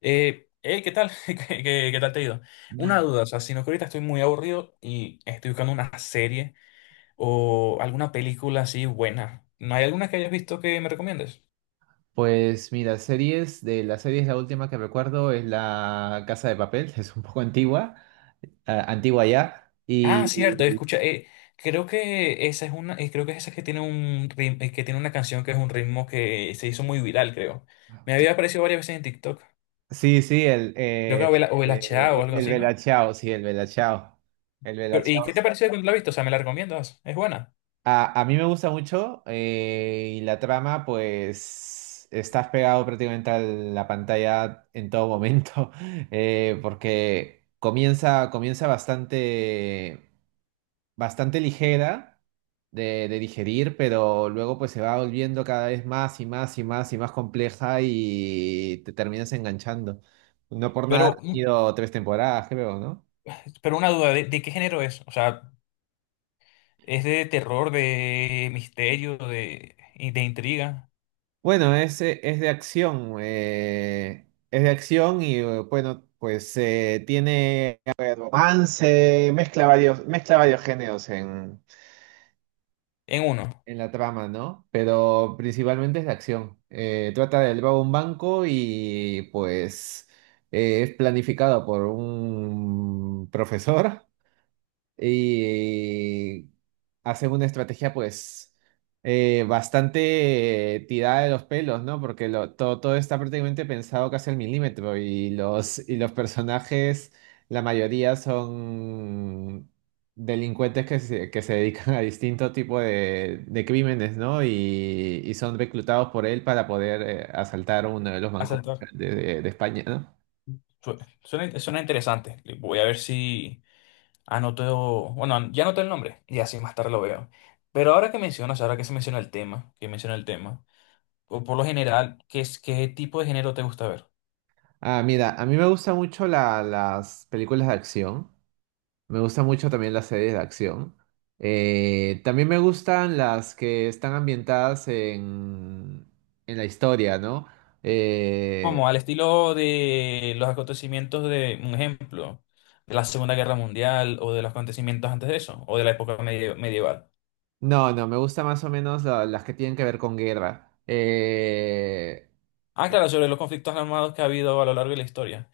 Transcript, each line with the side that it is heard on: left: Hey, ¿qué tal? ¿Qué tal te ha ido? Una
right: Mm.
left: duda, o sea, sino que ahorita estoy muy aburrido y estoy buscando una serie o alguna película así buena. ¿No hay alguna que hayas visto que me recomiendes?
right: Pues mira, series, de las series la última que recuerdo es La Casa de Papel, es un poco antigua, ah, antigua ya,
left: Ah,
right: y
left: cierto, escucha, creo que esa es una, creo que es esa que tiene un ritmo, que tiene una canción que es un ritmo que se hizo muy viral, creo. Me había aparecido varias veces en TikTok.
right: sí, sí,
left: Creo que o el HA o algo
right: el
left: así, ¿no?
right: Bella Ciao, sí, el Bella Ciao, el Bella
left: Pero, ¿y
right: Ciao.
left: qué te pareció cuando la viste? O sea, ¿me la recomiendas? Es buena.
right: A mí me gusta mucho y la trama, pues estás pegado prácticamente a la pantalla en todo momento, porque comienza bastante. Bastante ligera de digerir, pero luego pues se va volviendo cada vez más y más y más y más compleja y te terminas enganchando. No por nada
left: Pero,
right: ha
left: mm,
right: tenido tres temporadas, creo, ¿no?
left: pero una duda, ¿ de qué género es? O sea, es de terror, de misterio, y de intriga.
right: Bueno, es de acción y bueno, tiene a ver, romance, mezcla varios géneros
left: En uno.
right: en la trama, ¿no? Pero principalmente es la acción. Trata de robar un banco y pues es planificado por un profesor y hacen una estrategia pues bastante tirada de los pelos, ¿no? Porque todo, todo está prácticamente pensado casi al milímetro, ¿no? Y y los personajes, la mayoría son delincuentes que se dedican a distinto tipo de crímenes, ¿no? Y son reclutados por él para poder asaltar uno de los
left: A
right: bancos de de España, ¿no?
left: Suena, suena interesante. Voy a ver si anoto. Bueno, ya anoté el nombre y así más tarde lo veo. Pero ahora que mencionas, ahora que se menciona el tema, Que menciona el tema, o por lo general, ¿qué tipo de género te gusta ver?
right: Ah, mira, a mí me gustan mucho las películas de acción. Me gusta mucho también las series de acción. También me gustan las que están ambientadas en la historia, ¿no? Eh,
left: Como al estilo de los acontecimientos de, un ejemplo, de la Segunda Guerra Mundial o de los acontecimientos antes de eso, o de la época medieval.
right: no, no, me gusta más o menos las que tienen que ver con guerra.
left: Ah, claro, sobre los conflictos armados que ha habido a lo largo de la historia.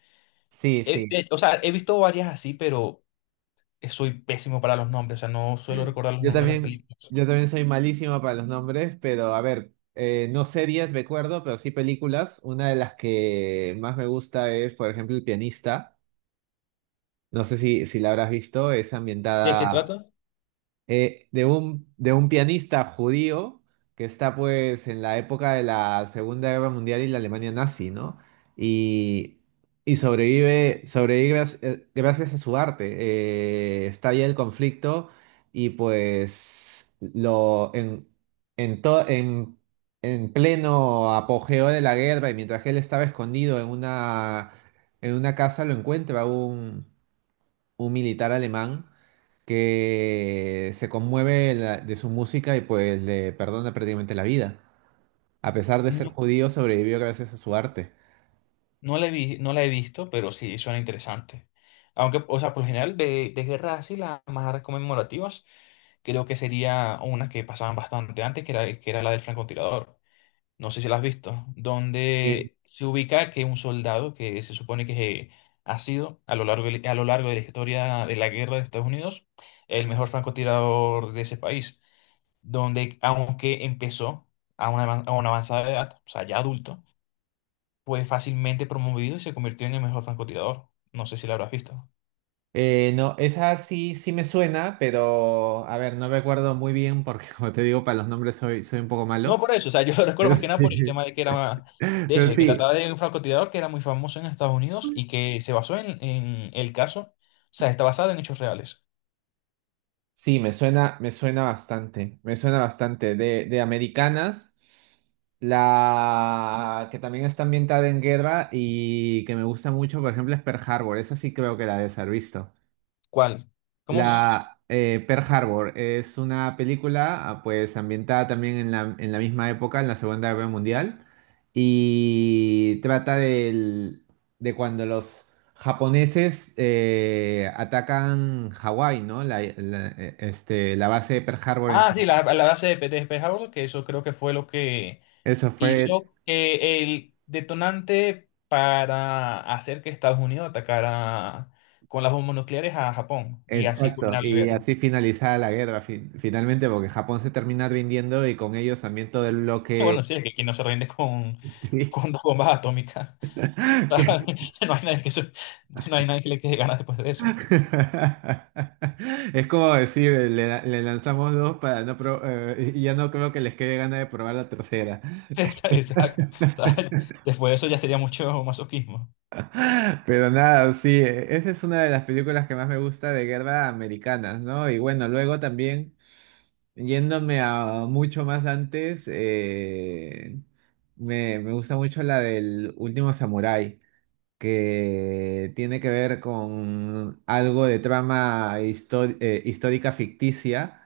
right: Sí, sí.
left: O sea, he visto varias así, pero soy pésimo para los nombres, o sea, no suelo recordar los
right: Yo
left: nombres de las
right: también,
left: películas.
right: yo también soy malísimo para los nombres, pero a ver, no series, recuerdo, pero sí películas. Una de las que más me gusta es, por ejemplo, El pianista. No sé si la habrás visto, es
left: ¿De qué
right: ambientada
left: trata?
right: de un pianista judío que está pues en la época de la Segunda Guerra Mundial y la Alemania nazi, ¿no? Y, y sobrevive, sobrevive gracias a su arte. Estalla el conflicto y pues lo, en, to- en, en pleno apogeo de la guerra y mientras él estaba escondido en una casa lo encuentra un militar alemán que se conmueve de su música y pues le perdona prácticamente la vida. A pesar de ser
left: No,
right: judío, sobrevivió gracias a su arte.
left: no la he visto, pero sí suena interesante. Aunque, o sea, por lo general, de guerras así, las más conmemorativas, creo que sería una que pasaban bastante antes, que era la del francotirador. No sé si la has visto, donde se ubica que un soldado que se supone que ha sido a lo largo de la historia de la guerra de Estados Unidos el mejor francotirador de ese país, donde aunque empezó a una avanzada edad, o sea, ya adulto, fue fácilmente promovido y se convirtió en el mejor francotirador. No sé si lo habrás visto.
right: No, esa sí, sí me suena, pero a ver, no me acuerdo muy bien porque como te digo, para los nombres soy, soy un poco
left: No
right: malo.
left: por eso, o sea, yo lo recuerdo
right: Pero
left: más que nada
right: sí,
left: por el tema de que era de eso,
right: pero
left: de que
right: sí.
left: trataba de un francotirador que era muy famoso en Estados Unidos y que se basó en el caso, o sea, está basado en hechos reales.
right: Sí, me suena bastante, me suena bastante. De americanas, la que también está ambientada en guerra y que me gusta mucho, por ejemplo, es Pearl Harbor. Esa sí creo que la debes haber visto.
left: ¿Cuál? ¿Cómo? S-
right: La Pearl Harbor es una película, ah, pues ambientada también en la misma época, en la Segunda Guerra Mundial, y trata de cuando los japoneses atacan Hawái, ¿no? La base de Pearl Harbor en
left: Ah, sí,
right: Hawái.
left: la base de Peter Pearl Harbor, que eso creo que fue lo que
right: Eso fue
left: hizo el detonante para hacer que Estados Unidos atacara con las bombas nucleares a Japón y así
right: exacto,
left: culminar la
right: y
left: guerra.
right: así finalizada la guerra finalmente, porque Japón se termina rindiendo y con ellos también todo el bloque...
left: Bueno, sí, es que aquí no se rinde
right: Sí.
left: con dos bombas atómicas. Claro, no hay nadie que, eso- no hay nadie que le quede ganas después de eso.
right: Es como decir, le lanzamos dos para y ya no creo que les quede gana de probar la tercera.
left: Esa- Exacto. ¿Sabes? Después de eso ya sería mucho masoquismo.
right: Pero nada, sí, esa es una de las películas que más me gusta de guerra americanas, ¿no? Y bueno, luego también, yéndome a mucho más antes, me, me gusta mucho la del último samurái, que tiene que ver con algo de trama histórica ficticia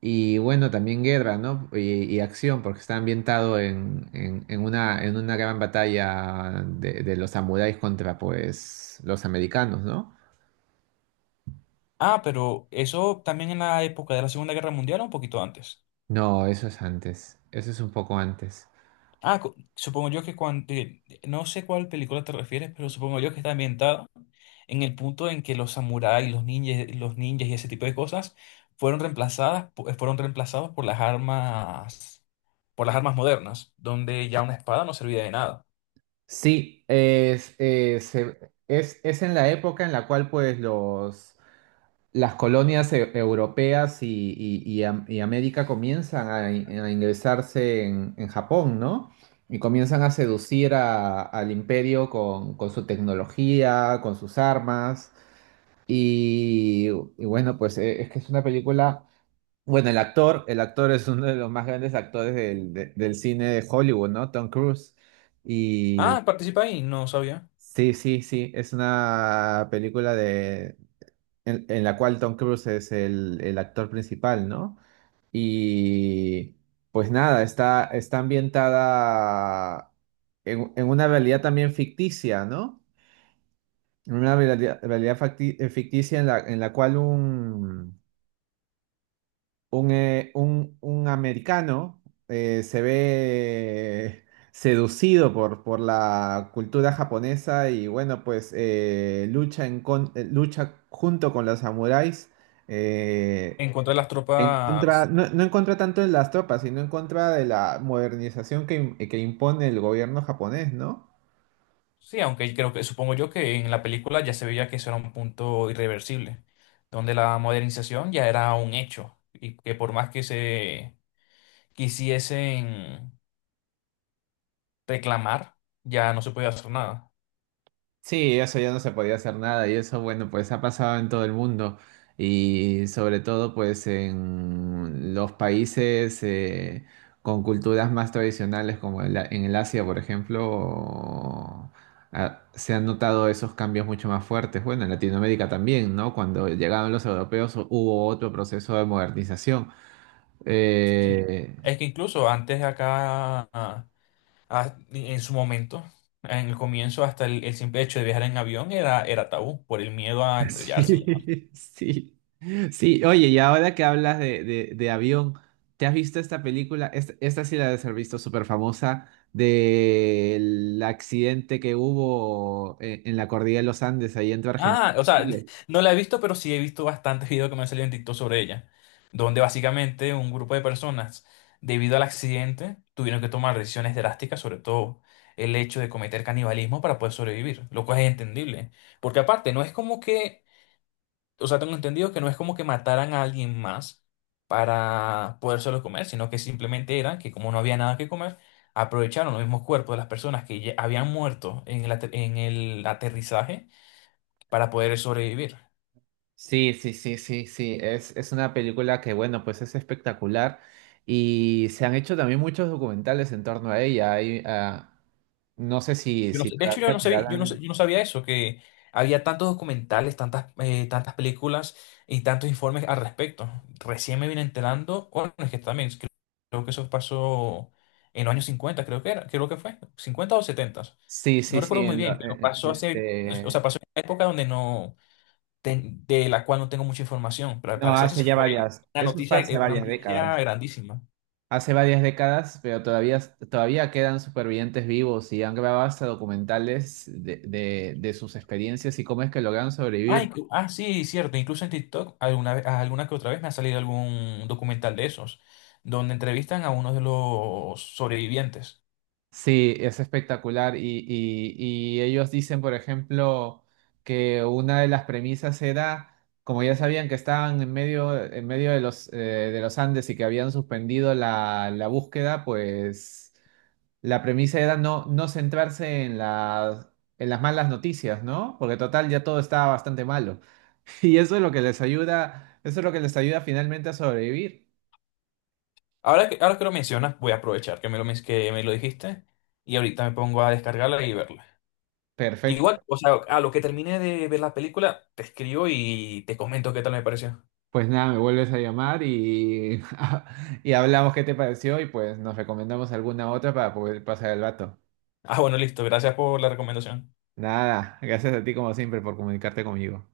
right: y bueno, también guerra, ¿no? Y acción, porque está ambientado en, en una gran batalla de los samuráis contra pues los americanos, ¿no?
left: Ah, pero eso también en la época de la Segunda Guerra Mundial o un poquito antes.
right: No, eso es antes, eso es un poco antes.
left: Ah, cu- supongo yo que cuando... No sé cuál película te refieres, pero supongo yo que está ambientada en el punto en que los samuráis, los ninjas y ese tipo de cosas fueron reemplazados por las armas modernas, donde ya una espada no servía de nada.
right: Sí, es, es en la época en la cual pues los... las colonias europeas y, y y América comienzan a, a ingresarse en Japón, ¿no? Y comienzan a seducir al imperio con su tecnología, con sus armas. Y bueno, pues es que es una película. Bueno, el actor es uno de los más grandes actores del, del cine de Hollywood, ¿no? Tom Cruise. Y
left: Ah, participa ahí, no sabía.
right: sí, sí, sí, es una película en la cual Tom Cruise es el actor principal, ¿no? Y pues nada, está, está ambientada en una realidad también ficticia, ¿no? En una realidad, ficticia en la cual un americano se ve seducido por la cultura japonesa y bueno, pues lucha junto con los samuráis. eh,
left: En contra de las
right: En contra,
left: tropas,
right: no, no en contra tanto de las tropas, sino en contra de la modernización que impone el gobierno japonés, ¿no?
left: sí, aunque creo que, supongo yo que en la película ya se veía que eso era un punto irreversible, donde la modernización ya era un hecho y que por más que se quisiesen reclamar, ya no se podía hacer nada.
right: Sí, eso ya no se podía hacer nada y eso, bueno, pues ha pasado en todo el mundo y sobre todo pues en los países con culturas más tradicionales como en el Asia, por ejemplo, ah, se han notado esos cambios mucho más fuertes. Bueno, en Latinoamérica también, ¿no? Cuando llegaron los europeos hubo otro proceso de modernización.
left: Sí,
right: Eh,
left: es que incluso antes acá, en su momento, en el comienzo, hasta el simple hecho de viajar en avión era tabú por el miedo a estrellarse.
right: sí, sí. Sí, oye, y ahora que hablas de, de avión, ¿te has visto esta película? Esta sí la debes haber visto, súper famosa, del accidente que hubo en la cordillera de los Andes, ahí entre Argentina
left: Ah, o
right: y
left: sea,
right: Chile.
left: no la he visto, pero sí he visto bastantes videos que me han salido en TikTok sobre ella, donde básicamente un grupo de personas, debido al accidente, tuvieron que tomar decisiones drásticas, sobre todo el hecho de cometer canibalismo para poder sobrevivir, lo cual es entendible, porque aparte no es como que, o sea, tengo entendido que no es como que mataran a alguien más para podérselo comer, sino que simplemente era que como no había nada que comer, aprovecharon los mismos cuerpos de las personas que ya habían muerto en el en el aterrizaje para poder sobrevivir.
right: Sí, sí, sí, sí, sí. Es una película que, bueno, pues es espectacular. Y se han hecho también muchos documentales en torno a ella. Hay, ah, no sé si,
left: Yo no
right: si
left: sé- De hecho, yo
right: todavía
left: no sabía,
right: quedarán.
left: yo no sabía eso, que había tantos documentales, tantas películas y tantos informes al respecto. Recién me vine enterando, bueno, es que también creo, creo que eso pasó en los años 50, creo que era, creo que fue, 50 o 70.
right: Sí,
left: No
right: sí, sí.
left: recuerdo muy
right: en
left: bien,
right: lo-
left: pero
right: en-
left: pasó hace, o sea,
right: este,
left: pasó en una época donde no, ten- de la cual no tengo mucha información, pero al
right: No,
left: parecer sí
right: hace ya
left: fue
right: varias. Eso fue hace
left: una
right: varias
left: noticia
right: décadas.
left: grandísima.
right: Hace varias décadas, pero todavía, todavía quedan supervivientes vivos y han grabado hasta documentales de, de sus experiencias y cómo es que lograron
left: Ah,
right: sobrevivir.
left: inclu- ah, sí, cierto. Incluso en TikTok alguna vez, alguna que otra vez me ha salido algún documental de esos, donde entrevistan a uno de los sobrevivientes.
right: Sí, es espectacular. Y, y ellos dicen, por ejemplo, que una de las premisas era, como ya sabían que estaban en medio de los Andes y que habían suspendido la, la búsqueda, pues. La premisa era no, no centrarse en las malas noticias, ¿no? Porque total ya todo estaba bastante malo. Y eso es lo que les ayuda, eso es lo que les ayuda finalmente a sobrevivir.
left: Ahora que lo mencionas, voy a aprovechar que me lo, que me lo dijiste y ahorita me pongo a descargarla y verla. Igual,
right: Perfecto.
left: o sea, a lo que termine de ver la película, te escribo y te comento qué tal me pareció.
right: Pues nada, me vuelves a llamar y, y hablamos qué te pareció y pues nos recomendamos alguna otra para poder pasar el vato.
left: Ah, bueno, listo. Gracias por la recomendación.
right: Nada, gracias a ti como siempre por comunicarte conmigo.